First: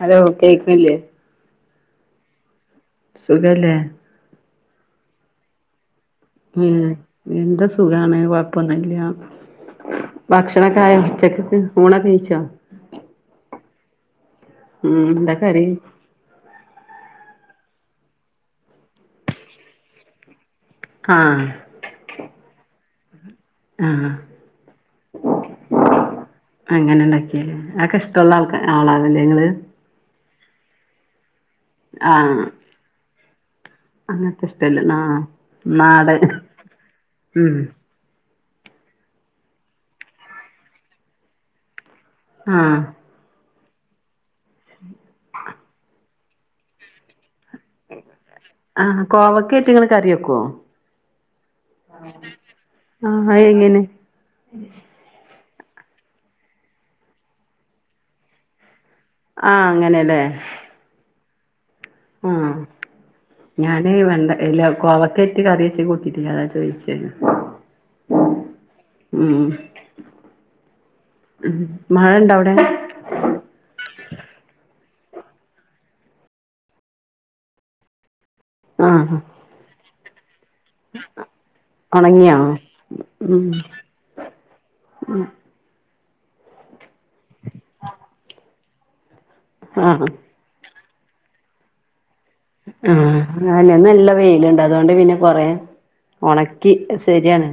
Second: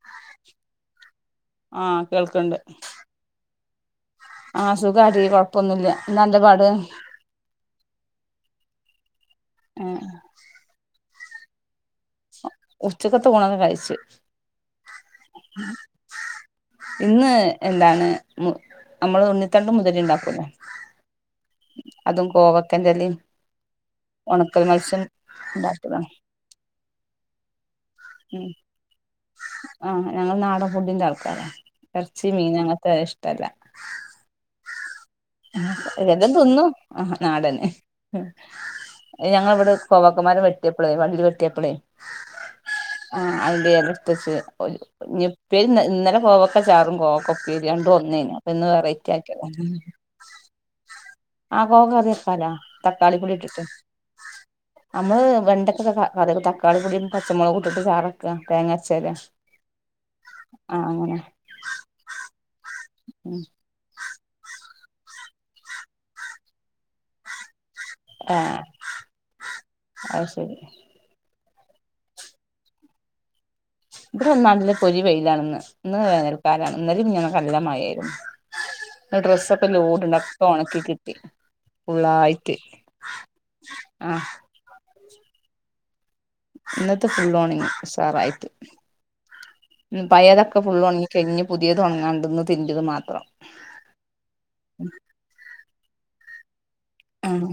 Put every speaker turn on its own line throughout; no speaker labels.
Hello കേക്കണില്ലെ
ആഹ് കേൾക്കണ്ട്
സുഖല്ലേ
ആഹ് സുഖാടി കൊഴപ്പൊന്നുല്ല്യ
ഉം എന്താ സുഖാണ് ഒന്നുല്യ [unintelligible] ണക്കായോ ഊണൊക്കെ കഴിച്ചോ
ഉച്ചക്കത്തെ ഊണൊക്കെ കഴിച്ചു
ഉം എന്താ കറി
ഇന്ന് എന്താണ് നമ്മള് ഉണ്ണിത്തണ്ട് മുതിര ഇണ്ടാക്കൂല്ലേ
ആഹ്
അതും കോവ എന്തലി
ആഹ്
ഉണക്ക മത്സ്യം ഉണ്ടാക്കിയതാ
ഉം ആക്കെ ഇഷ്ടമുള്ള ആൾക്ക ആളാനല്ലെനിങ്ങള്
ആഹ് ഞങ്ങൾ നാടൻ ഫുഡിന്റെ ആൾക്കാരാ ഇർച്ചി
ആഹ്
മീനങ്ങത്ര ഷ് തല്ല
അങ്ങനത്തെ ഇഷ്ടല്ല ആ നാട്
എല്ലാം
ഉം
ഞങ്ങ ഇവിടെ കോവാക്കുമാരം വെട്ടിയപ്പളേ വള്ളി വെട്ടിയപ്പളേ
ആഹ്
ആആയി കകടുത്തച്ച് പ്പേര് ഇന്നലെ കോവക്കെ ചാറും കോക്ക ഉപ്പേരിരണ്ട ഒന്ന് തന്ന അപ്പൊ ഇന്ന്
ആഹ്
വെറൈറ്റി ആക്കിയ താ.
കോവക്കേറ്റ് ഇങ്ങള് കറി വെക്കോ
ആ കോ അക്കാലോ തക്കാളി
ആഹ് അത്
ഇട്ടിട്ട്
എങ്ങനെ
നമ്മള് പതക്കാള തക്കാളീം കൂടെ മ്ചാറക്ക തേങ്ങ
ആഹ അങ്ങനെല്ലേ
ആ അങ്ങനെ
ആ
ഉം
ഞാനേ വേണ്ട എല്ല അ അവക്കത്തി കറിച്ച കൂട്ടിട്ടതാ ചോയിിച്ചേ
ആഅ ശരി
ഉ മഴ ഇണ്ട അവിടെ
ഇത്ര നാട്ടില് പൊലി വെയിലാണന്ന് ഇന്ന് വേനൽക്കാലാണ്ഇന്നലെയും മിനിഞ്ഞാന്നും നല്ല മഴ
ആ
ആയിരുന്നു ഡ്രെസ്സൊക്കെ ലോട്ടണ്ടക്കെ ഉണക്കി കിട്ടി
ഉണങ്ങിയോ
ഫുള്ളായിട്ട് ആ
ആ
ഇന്നത്തെ ഫുൾ ഓണിങ് ഉസാറായിട്ട്
ആ
ഉ പയതൊക്കെ ഫുള്ളോണ കെിഞ് പുതിയ തുടങ്ങാണ്ട്
ആ അന്ന നല്ല വെയിലണ്ട് അതുകൊണ്ട് പിന്നെ കൊറെ ഉണക്കി
ആഹ്
ശരിയാണ്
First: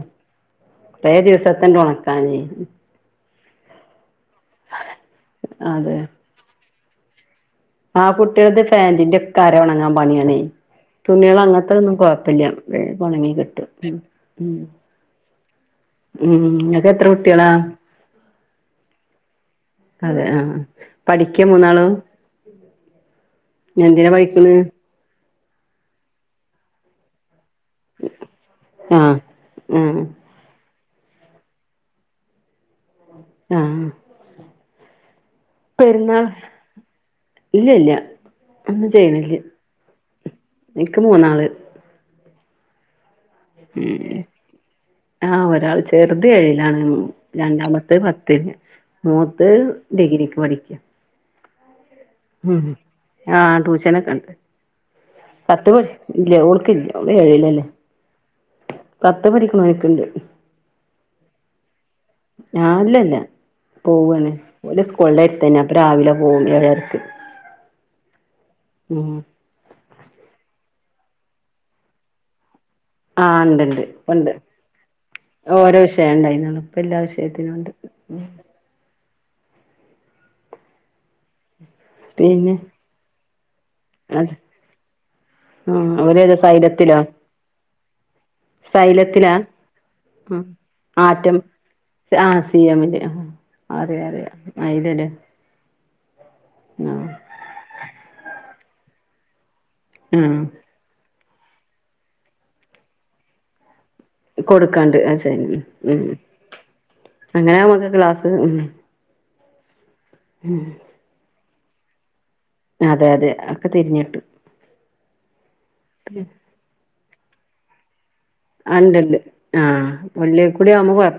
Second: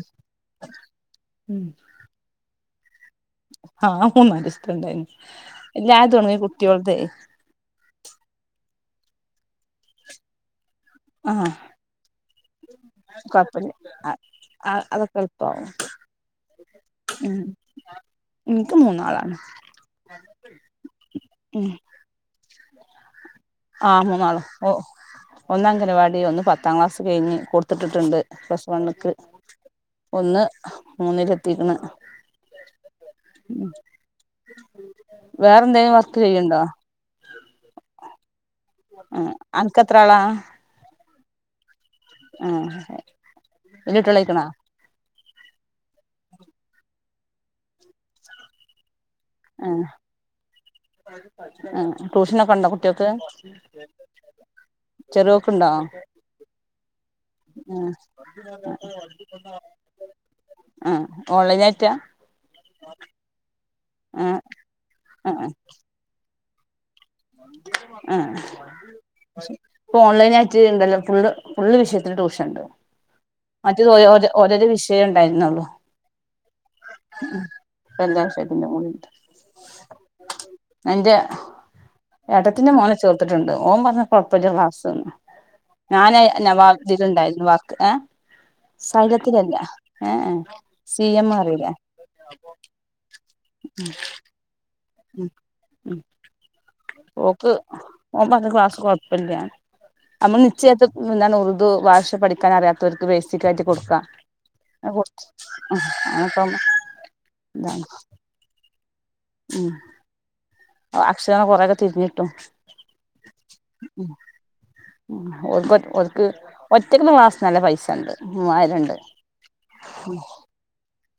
കുറേ ദിവസത്തിന്റെ ഉണക്കാനേ
ആഹ ഉ മണ്ടായിരുന്നു
അതെ
എല്ലാ തുടങ്ങ [inaudible]
പാാന്റിന്റെക്ക കാരെ ഉണങ്ങാൻ പണിയാണേ തുണികള
ആഹ്
അങ്ങത്തെ ഒന്നും കൊഴപ്പില്ല ഉണങ്ങി കിട്ടും
കൊഴപ്പല്ല അ അ അതൊക്കെ എളുപ്പാവും
ഉം നക്ക് എത്ര
ഉം
കുട്ടികളാ
ഇൻക്ക് മൂന്നാളാണ്
അതെ ആഹ പഠിക്ക
ഉം
മൂന്നാളോ [inaudible] നതിനാ പഠിക്കന്ന്
ഒന്നഗനവാടി ഒന്ന് പത്താം ക്ലാസ് കഴിഞ്ഞ് കൊട് ത്തിട്ട്ട്ട്ണ്ട് പ്ലസ്
ആ
വണ്ക്ക്
ആ
ഒന്ന് മൂന്നിലെത്തിക്ക്ണ്
ആ
വേറെന്തെലും വർക്ക്
പെരുന്നാൾ
ചെയ്യ്ണ്ടോ
ഇല്ല യില്ല ഒന്നും
ആ
ചെയ്യ്ണില്ല
അൻക്കെത്ര ആളാ
ഇൻക്ക് മൂന്നാള് [unintelligible]
ആ ഹെ ല്ല്യ കുട്ട്യേളായ്ക്ക്ണോ
ആ ഒരാൾ ചെറ്‌ത് ഏഴിലാണ് രണ്ടാമത്തെ പത്തയ്ഞ്ഞ് മൂത്ത്
ആ
ഡിഗ്രിക്ക് പഠിക്ക
ആ ട്യൂഷനൊക്കെ
ഉം
ഉണ്ടോ കുട്ട്യാക്ക്
ആ ട്യൂഷനൊക്കെ ണ്ട്
ചെറിയോക്ക്ണ്ടോ
പത്ത് പഠിച്ച് ഇല്ല്യ ഓക്കില്ല്യ
ആ
പത്ത് പഠിക്കണോനിക്കുണ്ട്
ആ ആ ഓൺലൈനായിട്ടാ
ആ അല്ലല്ല
ആ
പോവാണ് ഓലെ
ആ
സ്കൂൾൻ്റെട് തന്നെ അപ്പൊ രാവിലെ ഓം [unintelligible]
ആ പ്പൊൺലൈനായിട്ട് ഇണ്ടല്ലോ ഫുള്ള് ഫുള്ള് വിഷയത്തില് ട്യൂഷൻണ്ട്
ആഹ ഉണ്ട്ണ്ട്
മറ്റേത്
ഉണ്ട്
ഓരോരോ വിഷയം ഉണ്ടായിരുന്നുള്ളു
ഓരോ വിഷയം ഉണ്ടായിനൊള്ളൂ ഇപ്പെല്ലാ വിഷയത്തിനുണ്ട്
ഇപ്പ എല്ലാ വിഷയത്തിന്റെ കൂടി എന്റെ
പിന്നെ
ഏട്ടത്തിന്റെ മോനെ ചേർത്തിട്ട്ണ്ട് ഓംപർഞ്ഞെ
അത്
കൊയപ്പല്ല ക്ലാസെന്ന്
ആഹ്
ഞാന്
ഓരേതാ സൈലത്തിലോ
നവാതിലിണ്ടായിരുന്നു വ ഏ
സൈലത്തിലാ
സൈലത്തിലല്ല ഏ ഏ
ഉം
സി എം
ആറ്റം
അറിയില്ലേ
ആ സ എമില് അറിയ അറിയ ആ [unintelligible]
ഉം ഓക്ക് ഓം പറഞ്ഞ് ക്ലാസ് കൊഴപ്പില്ല
ആഹ്
അമ്മള് നിച്യ യാത്ത് എന്താണ് ഉറുദു ഭാഷ പഠിക്കൻ അറിയാത്തോർക്ക് ബേസിക്കായിട്ട് കൊടുക്ക
കൊടുക്കാണ്ട് അഅ ശെരി ഉം ഉം ഉം
അങ്ങനപ്പം
അങ്ങനെ
ഇതാണ്
മ്മക്ക് ക്ലാസ്സ് ഉം
ഉം ഓ അക്ഷരങ്ങ കൊ പ്രകത്തിരിന്നിട്ടും
അതെ അതെ ഒക്കെ തിരിഞ്ഞിട്ട്
ഉം ഒക്ക ഒക്ക് ഒ ഒറ്റയ്ക്ക്ന്ന് ക്ലാസിന് നല്ല പൈസ ഉണ്ട് മൂവായിരണ്ട്
ഉണ്ട് ഉണ്ട് ആഹ വല്ലിയ കൂടി ആവുമ്പോ കൊഴ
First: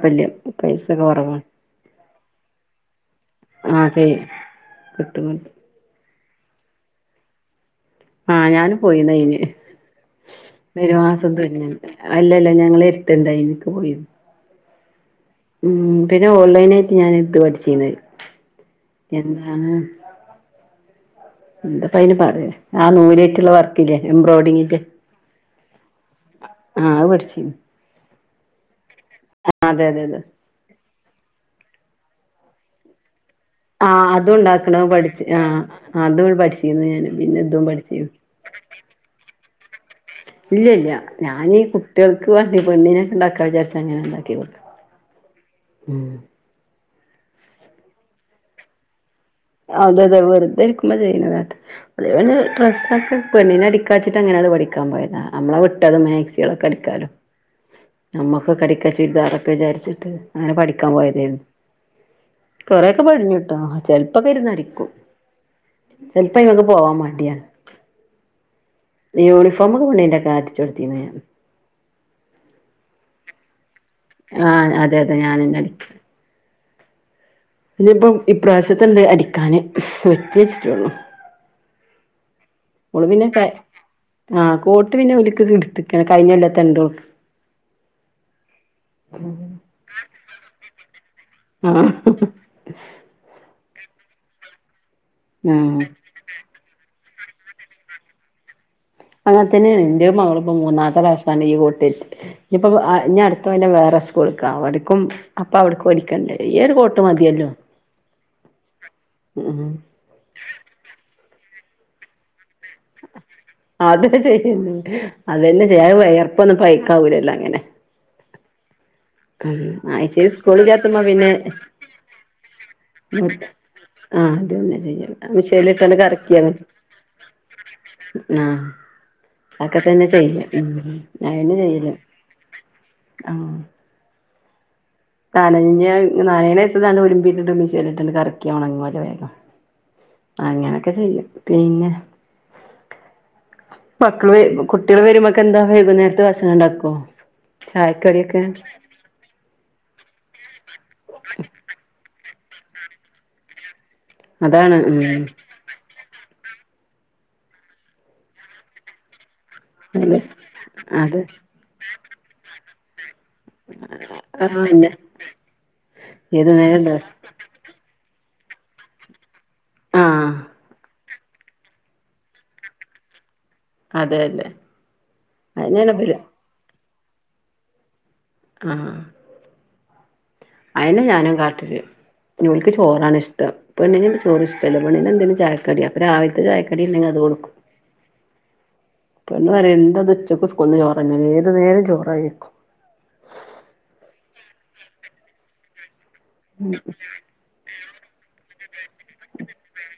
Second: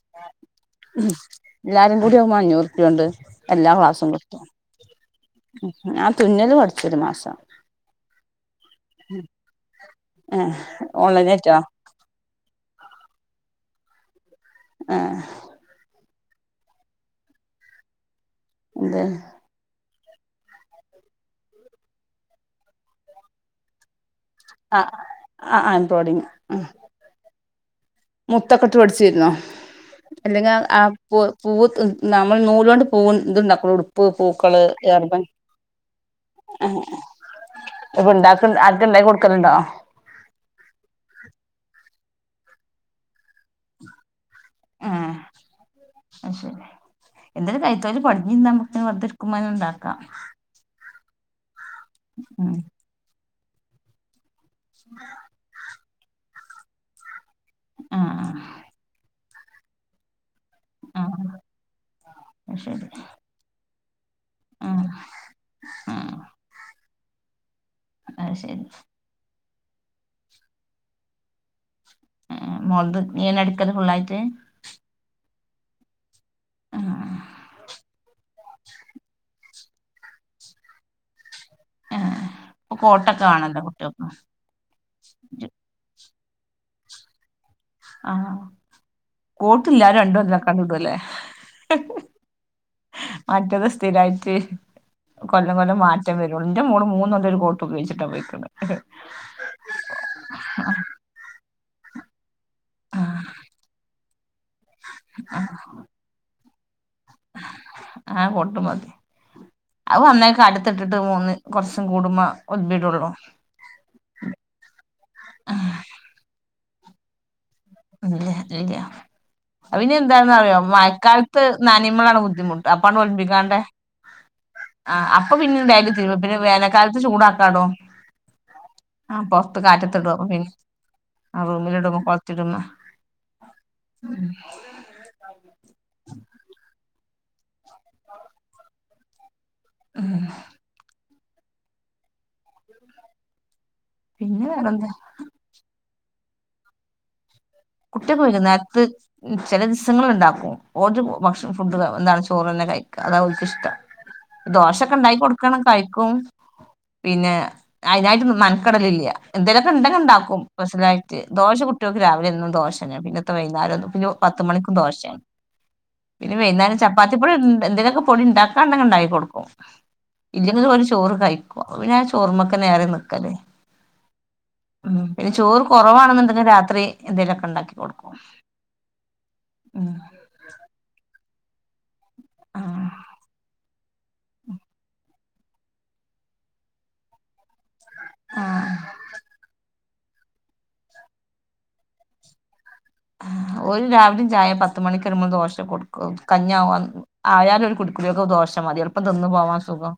എല്ലാരും കൂടി ആകുമ്പോ അഞ്ഞൂറ് റുപ്യാണ്ട് എല്ലാ
ആഹ്
ക്ലാസും
ചെയ്യും
കിട്ടും
കിട്ടും
ആ തുന്നത് പടിച്ചൊരു മാസം
ആ ഞാനും പോയിന് ഒരു മാസം
ഓൺലൈനായിട്ടോ
[unintelligible] അല്ലല്ല ഞങ്ങള് ട്ടണ്ടായിനിക്ക് പോയിത്
ആഹ
ഉം പിന്നെ ഓൺലൈനായിട്ട് ഞാൻ ഇത് പഠിച്ചിന്ന്
എന്ത്
എന്താണ് എന്തപ്പ അയിന് പറയാ ആ നൂലായിട്ടുള്ള വർക്കില്ലേ എംബ്രോയ്ഡിങ്ന്റെ
ആഹ് ആഹ്
ആഹ് അത് പഠിച്ചു
മുത്തക്ക ഇട്ട് പഠിച്ചിരുന്നോ
അതെ അതെ അതെ
അല്ലെങ്കി അ ആഹ് പൂ പൂവ് തു നമ്മൾ നൂല് കൊണ്ട് പൂൺ-
ആഹ് അതും ഉണ്ടാക്കണം അത് പഠിച്ച് ആഹ് അതും പഠിച്ചിരുന്നു ഞാന് പിന്നിതും
ഇപ്പൊ
പഠിച്ചിരുന്ന്
ഇണ്ടാക്ക ആർക്കും ഇണ്ടാക്കി കൊടുക്കലുണ്ടോ
ഇല്ലല്ല ഞാനീ കുട്ടികൾ ക്ക് വേണ്ടി ബെണി നെണ്ടാക്കുന വിചാരിച്ച ഞാനൊണ്ടാക്കി കൊടുക്കാൻ ആ
എന്തായാലുംകൈത്തൊഴില് പഠിഞ്ഞിരുന്നമുക്ക് പത്ത്
അതതെ വെറുതെരിക്കുമ്പോ ചെയ്യണതാണ്. [inaudible] [unintelligible]
ഉം
ഡ്രസ്സൊക്കെ പെണ്ണിനെടുക്കാച്ചിട്ട അങ്ങനത് പ ഠിക്കാൻ പോയതാ. നമ്മള വിട് ട്ടത് മാക്സിമം കട്ക്കാലോ
ആഹ്
നമ്മക്കൊക്കെ അടിക്കാ ചുരിദാറ് വിചാരിച്ചിട്ട് അങ്ങനെ പഠിക്കാൻ
ആഹ് ആഹ്
പോയതേരുന്നു.
അത് ശരി
കൊറേക്കെ പഠിഞ്ഞു ട്ടോ. ശെരി പ്പോക്കെ ഇരുന്നടിക്കും
ആഹ് ആഹ്
ചെലപ്പോ ഇൻക്ക് പോവാൻ മ ട്യാ
അത് ശരി
യൂണിഫോമൊക്കെ ഉണ്ണിന്റെ ഒക്കെ അടിച്ചു കൊടുത്തിന്ന് ഞാന്
അന്ത് നീയെന്നെ അടി
ആ അതെ അതെ ഞാനന്നേ അ
ആ ആ
ഉറ്റ്ച്ചിട്ട്ള്ളൂ
ആഹ് ഇപ്പൊ
മ്മള്
കോട്ടൊക്കെ
പിന്നെ ക്കെ
വേണല്ലോ കുട്ടികൾക്ക്
ആ കോട്ട് പിന്നെ ഓര്ക്ക്‌ ഒക്കെ എടുത്ത്ക്കാണ്. കഴിഞ്ഞൊല്ലത്തെ ഇണ്ടോ?
ആ കോട്ടില്ലാരും രണ്ടോല്ലോക്കെ അങ്ങട് ഇടുംല്ലേ.
ആഹ്
മറ്റത് ത്തിരായിട്ട് കൊല്ലം കൊല്ലം
ആഹ്
മാറ്റം വരോള്ളു. ന്റെ മോള് മൂന്നോ ഒര് കോട്ട് ഉപയോഗിച്ചിട്ടാ പോയിക്ക്ണ്.
അങ്ങനെത്തന്നെയാണ്. ന്റെ മകളും ഇപ്പോ മൂന്നാത്തെ പ്രാവശ്യാണ് ഈ [unintelligible] തെറ്റ് ഇപ്പത് ആ ഞ് അടുത്ത കൊല്ലം വേറേ ത്തേക്ക വട് ക്കും
ആ
അപ്പോ അവിടെക്ക്‌ വേടിക്കണ്ടേ? ഏത് കോട്ട് മതിയല്ലോ
ആ കോട്ട് മതി.
ഉം
അത് വന്നേക്ക അടുത്തിട്ടിട്ട് മൂന്ന് കുറച്ചും കൂടുമ്പോ ഒലിമ്പിടുള്ളൂ
അതിട്ടിട്ട് അത് ഇല്ലില്ല. അത് വേയർപ്പേണ് അത് സയി കൗലല്ലാം അങ്ങനെ
ഇല്ല ഇല്ല
ആഹ്
പിന്നെ
ആഴ്ചയിൽ
എന്താന്ന്റിയോ
സ്കൂളില്ലാത്തുമ്പോ പിന്നെ
മഴക്കാലത്ത് നാനയമ്മളാണ് ബുദ്ധിമുട്ട് അപ്പാണ് ഒലിമ്പിക്കാണ്ട്
ആഹ് അതന്നെ
ആ
ചെയ്യല്
അപ്പൊ പിന്നെണ്ടായും
മിഷീനിലിട്ടാണ്ട്
തീരു പിന്നെ
കറക്കിയാ മതി
വേനൽക്കാലത്ത് ചൂടാക്കാടും
ആഹ്
ആ പുൊറത്ത്
അതൊക്കെ തന്നെ
കാറ്റത്തിടും അ
ചെയ്യല്
പിന്ന
ഉം
റൂമിലിടുമ്പോ കൊറത്തി ഇടമ്പോ
ആഹ നാന നാനേനെ ഇത് ഒളിമ്പറ്റ് മിിട്ടിണ്ട് കറക്കിയോണംല വേക്കം അങ്ങനൊക്കെ ചെയ്യും പന്നെ മക്കള്
പിന്നെ വേറെന്താ
കുട്ടികൾ വരുമ്പോൊക്കെ എന്താ വൈകുന്നേരം ഭക്ഷണംഉണ്ടാക്കോ
കുട്ടിയക്കെ പോയിക്കുന്ന നേരത്ത് ചില ദിവസങ്ങളിൾ ഉണ്ടാക്കും ഓജ ഭക്ഷ ഫുഡ് എന്താണ് ചോറന്നെ കഴിക്കുക അതാ അവൾക്ക് ഇഷ്ടം
അതാണ്
ദോശൊക്കെ
ഉം
ഉണ്ടാക്കി കൊടുക്കണം കഴിക്കും പിന്നെ അതിനായിട്ട് മെനക്കടൽ ഇല്ല എന്തേലൊക്കെ ഉണ്ടെങ്ങിൽ
അതെ
ഉണ്ടാക്കും സ്പെഷ്യലായിട്ട്
അതെ
ദോശ കുട്ടികൾക്ക് രാവിലെ എന്നും ദോഷനേ പിന്നെ വൈകുന്നേരം പത്ത്
ആഹ്
മണിക്കും
അന്നെ
ദോശയാണ് പിന്നെ
ഏത് നേരം
വൈകുന്നേരം
ഇണ്ടാ
ചപ്പാത്തിപ്പൊടി എന്തെങ്കുമൊക്കെ പൊടി ഉണ്ടാക്കും കൊടുക്കും
ആഹ്
ഇല്ലെന്ന് ചോറ് കഴിക്കുവ പിന്നെ ചോറുമൊക്കെ നേരെ നിക്കലു
അതെ അതെ
ഉം പിന്നെ ചോറ്
അതെന്നെയാണ്
കുറവാണെന്നുണ്ടെങ്കിൽ രാത്രി എന്തേലു ഉണ്ടാക്കി കൊടുക്കും
ആ
ഉം
[inaudible]
ആഹ്
ചോറാണ് ഇഷ്ടം പെണ്ണിന് ചോറ് ഇഷ്ടല്ല പെണ്ണിന് ചായക്കടി അപ്പൊ രാവിലത്തെ ചായക്കടി ഇണ്ടെങ്കിൽ അത് കൊടുക്കും
ആഹ്
പെണ്ണ് പറയുന്ന ഇന്ന് ഉച്ചക്ക് സ്കൂളിന്ന് ചോറു തന്നെ ഏത് നേരം ചോറുകഴിക്കും
ഒരു രാവിലയുംചായ പത്ത് മണിക്കു വരുമ്പോൾ ദോശ കൊടുക്കും കഞ്ഞാവാൻ ആയാലും ഒരു കൊടുക്കും ദോഷ മതി എുളുപ്പം തിന്നു പോവാൻ സുഖം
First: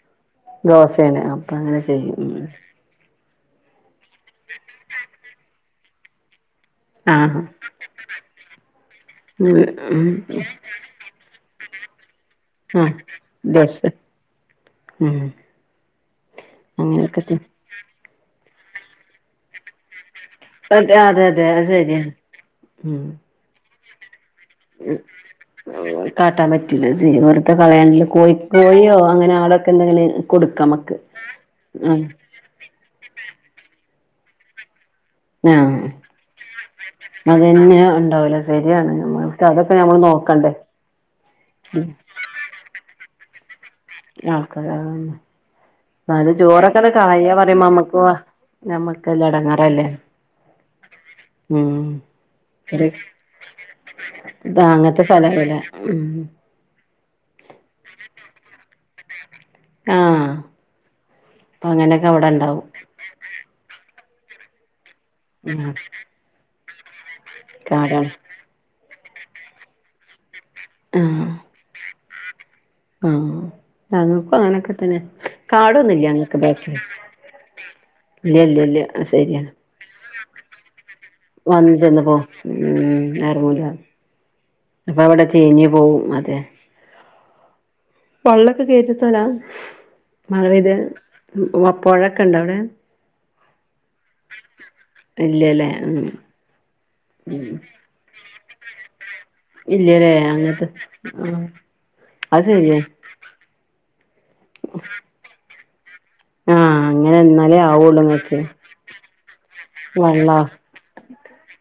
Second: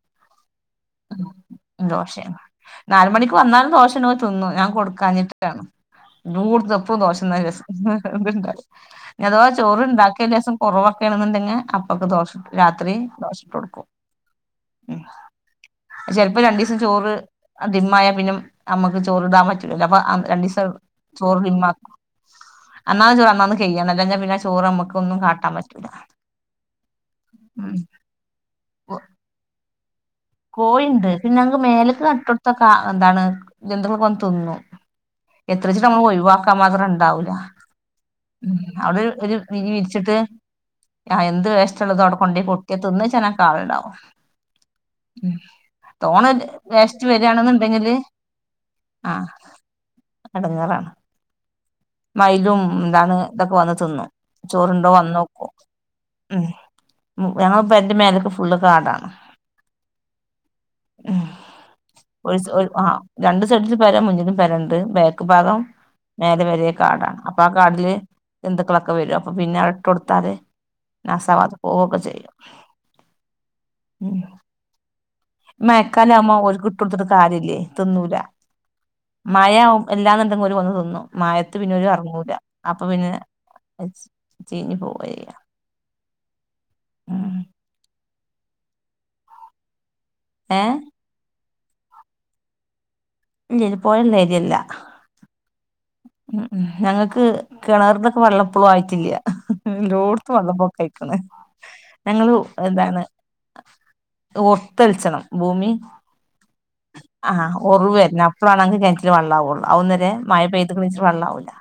ദോശേണ് അപ്പൊ അങ്ങനെ ചെയ്യും
ദോഷയ
ഉം
നാലു മണി ഇപ്പ വന്നാലും ദോഷ ഉണ്ടേൽ തിന്നും ഞാൻ കൊടുക്കാഞ്ഞിട്ടാണ് അപ്പവും ദോശയും
ആഹ്
തിന്നാൻ അധവാ
ഉം
ചോറ്
ഉം
ഉണ്ടാക്കിയാൽ രസം കുറവ് ഒക്കെ ആണേൽ- അപ്പോൾ ഒക്കെ ദോശ രാത്രി
ആഹ്
ദോശ ചുട്ടു കൊടുക്കും ഉം ചിലപ്പോ രണ്ടു ദിവസം ചോറ്
അങ്ങനെയൊക്കെ ചെയ്യും
അധികം ആയാൽ പിന്നെ - നമ്മുക്ക് ചോറ് ഇടാൻ പറ്റൂലല്ലോ അപ്പോൾ
അതെ അതെ അതെ അത് ശരിയാണ് ഉം
അന്നാജോ അന്നക്ക് [inaudible] ചെയ്യാണെന്ന് വെച്ചാ പിന്നെ ചോറ് നമ്മക്ക് ഒന്നും കാട്ടാൻ പറ്റൂല
കാട്ടാൻ പറ്റൂല വെറുതെ
ഉം
കളയണിൽ കോഴി കറിയോ അങ്ങനെ ആ എന്നാല്
കോഴിണ്ട് പിന്നെ ഞങ്ങക്ക് മേലേക്ക് അ ഇട്ടെടുത്താ കാ എന്താണ് തിന്നും എത്ര ശ്രമിച്ചിട്ടും
ആഹ്
നമ്മൾ ഒഴിവാക്കാൻ മാത്രം ഉണ്ടാവൂല
അതന്നെ ഉണ്ടാവൂല ശരിയാണ്
അവിടെ ഒരു
നമ്മക്ക് അതൊക്കെ നമ്മള്
വിരിച്ചിട്ട്
നോക്കണ്ടേ
എന്ത് വേസ് റ്റ് ഉള്ളതും അവിടെ കൊണ്ട് തട്ടിയാ തിന്ന് [unintelligible] ക്കാള്ണ്ടാകും [unintelligible]
എന്തൊരു ആൾക്കാരാ
തോനെ
ന്നാലും ചോറൊക്കെ
വേസ്റ്റ്
കാളയാപറയുമ്പോ
വരാണെന്നുണ്ടെങ്കില്
നമ്മക്ക് ഞമ്മക്കല്ലേ
ആഹ്
എടങ്ങാറല്ലേ
എടങ്ങേറാണ് മയിലും എന്താണ് ഇതൊക്കെ വന്ന് തിന്നു ചോറണ്ടോ
അങ്ങനത്തെ
വന്ന് നോക്കും
സ്ഥലാവൂല
ഉം മ് ഞങ്ങളെ പെരന്റെ മേലേക്ക് ഫുള് കാടാണ്
ആഹ് അപ്പൊ അങ്ങനെയൊക്കെ അവിടെ ഉണ്ടാവും
ഒരു ആ രണ്ട്സൈടിൽ പരമുന്ന് [inaudible] പെരണ്ട് ബാക്കും ഭാഗം
ഉം
മേലേ വരെ കാടാണ് അപ്പൊ ആ കാട്ടിലെ
കാടാണ്
ജന്തുകൾ വരും അപ്പ പിന്നെ ഇട്ട് കൊടുത്താല് ന സാവാതെ പോവൊക്കെ ചെയും
ആ ഞങ്ങൾക്കും അങ്ങനൊക്കെ തന്നെ കാടൊന്നുല്ല
മഴക്കാല
ഞങ്ങക്ക്
ആവുപ്പോൾഒൽക്ക്
ബാക്കില്
ഇട്ടടുത്തിട്ട് കാര്യല്ല തിന്നൂല
ഇല്ല ഇല്ല ഇല്ല ശരിയാണ്
മഴ എല്ലാന്നുണ്ടെങ്കിൽ ഒരു വന്ന് തിന്നും മഴത്ത് പിന്നെ
വന്ന്
ഒരു
ചെന്ന് പോവും
അറങ്ങൂല അപ്പൊ പിന്നെ
ഉം എറങ്ങൂല
ചീഞ്ഞ്
അപ്പൊ
പോവ്യ
അവിടെ
ചെയ്യ
ചീഞ്ഞ് പോവും അതെ
ഉഹ
വള്ളൊക്കെ കേയറ്റിത്തോലാ മറവിത്
ഏഹ്
പുഴൊക്കെ ഇണ്ട അവിടെ
ഉ [inaudible] പോയ രിയല്ല
ഇല്ലല്ലേ ഉം
[inaudible] ഉംഹ് ഞങ്ങൾക്ക് കിണറിന്റെൊക്കെ വെള്ളപ്പൊള
ഇല്ലല്ലേ
ആയിട്ടില്ലല്ലോടുത്ത്
അങ്ങനത്തെ
വെള്ളപ്പൊളൊക്കെ ആയിക്കണ്
ആഹ്
ഞങ്ങള്
അത് ശരിയാ
എന്താണ് ഒത്തലിച്ചണം ഭൂമീ
ആഹ് അങ്ങനെ
ആഹ്
എന്നാലേ
ഉറവ്
ആവുള്ളൂ
വരുന്ന
ഇങ്ങക്ക്
അപ്പഴാണെങ്കിൽ കിണച്ചില് വെള്ളമാവുള്ളൂ അന്ന നേരെ
വെള്ളോ
മഴ പെയ്തിക്കൽ വെള്ളം ആവൂില്ല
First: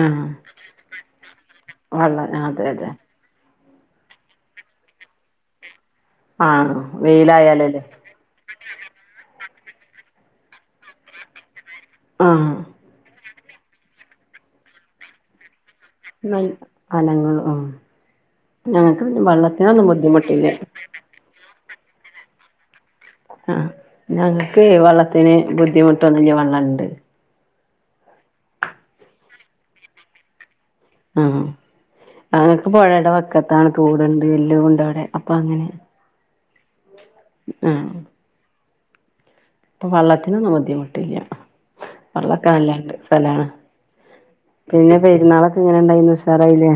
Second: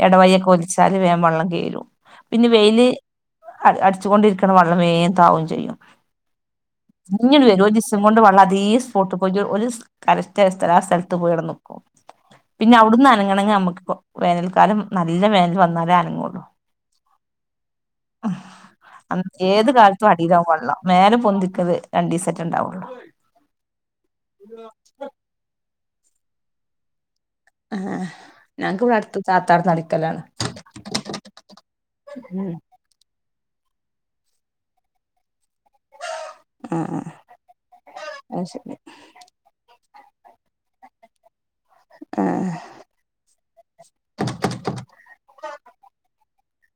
ആഹ്
ഇടവഴ ഒക്കെ ഒലിച്ചാല് വേ വെള്ളം കലും
വെള്ളം ആ,
പിന്നെ
അതെ
വെയില്
അതെ
അഹ് അടിച്ചുകൊണ്ടിരിക്കണ വെള്ളംമേതാവും ചെയ്യും
ആഹ്
ഇങ്ങന വരോ
വെയിലായാലല്ലേ
ജിസം കൊണ്ട് വള്ളതീസ് ഫോട്ട് ഒരു ഒരു കല സ്സ്ഥല ആ സ്ഥലത്ത് പോയി ഇടന്നു
ആഹ്
പിന്നെ അവിടന്നാ നുക്ക് വനൽക്കാല നല്ല വേനൽ വന്ന്
നല്ല അലങ്ങളും ഉ ഞങ്ങക്ക്
ഏത്
വെള്ളത്തിനൊന്നും ബുദ്ധിമുട്ടില്ല
രണ്ടിസെറ്റ് ഉണ്ടാവുള്ളൂ
ആഹ്ആ ഞങ്ങൾക്കെ വെള്ളത്തിന് ബുദ്ധിമുട്ട് തൊന്നല് വള്ളണ്ട്
ആ ഞങ്ങക്ക് ഇവിടെ അടുത്ത സാത്താട നടിക്കലാണ്
ആഹ അങ്ങൊക്ക് പുഴയുടെ വക്ക അത്താണ് തൂടുണ്ട് എല്ലണ്ട് അവ്ടെ അപ്പം അങ്ങനെ
ആഹ്ആ
ആഹ്ആ പ്പൊ വള്ളത്തിനൊ ഒന്നും ബുദ്ധിമുട്ടില്ല വളളക്കെ
ആഹ്
നല്ലണ്ട് സ്ഥലാണ് പിന്നെ പെരുന്നാളൊക്കെ ഇങ്ങനെ ഇണ്ടായിന്ന് ഉഷാറായില്ലേ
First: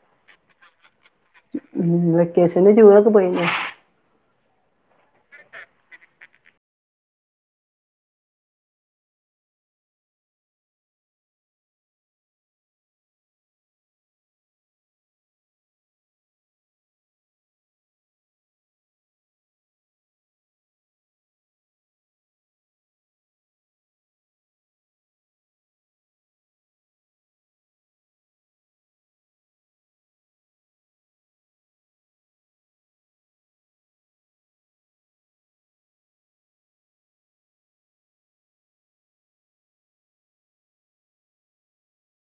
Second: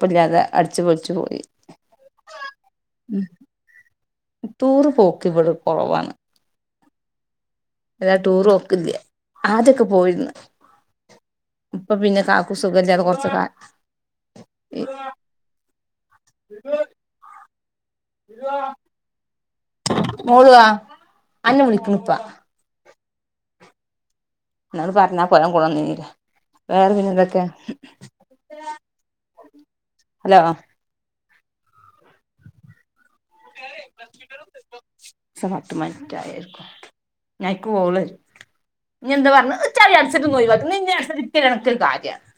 അപ്പല്ലാതെ അടിച്ചു പോച്ചു
ഉ വെക്കേഷന്റെ ചൂടൊക്കെ പോയിന്ന
തൂറ് പോക്ക് ഇവിടെ കുറവാണ് ഇല്ലാ ടൂറ് പോക്കില്ല ആദ്യയൊക്കെ പോയിര്ന്ന് ഇപ്പൊ പിന്നെ കാക്കു സുഖല്ലാതെ കൊറച്ച് ക വാ മോള് വാ [unintelligible] വേറെ പിന്നെ എന്തൊക്കെയ ഹലോ [inaudible]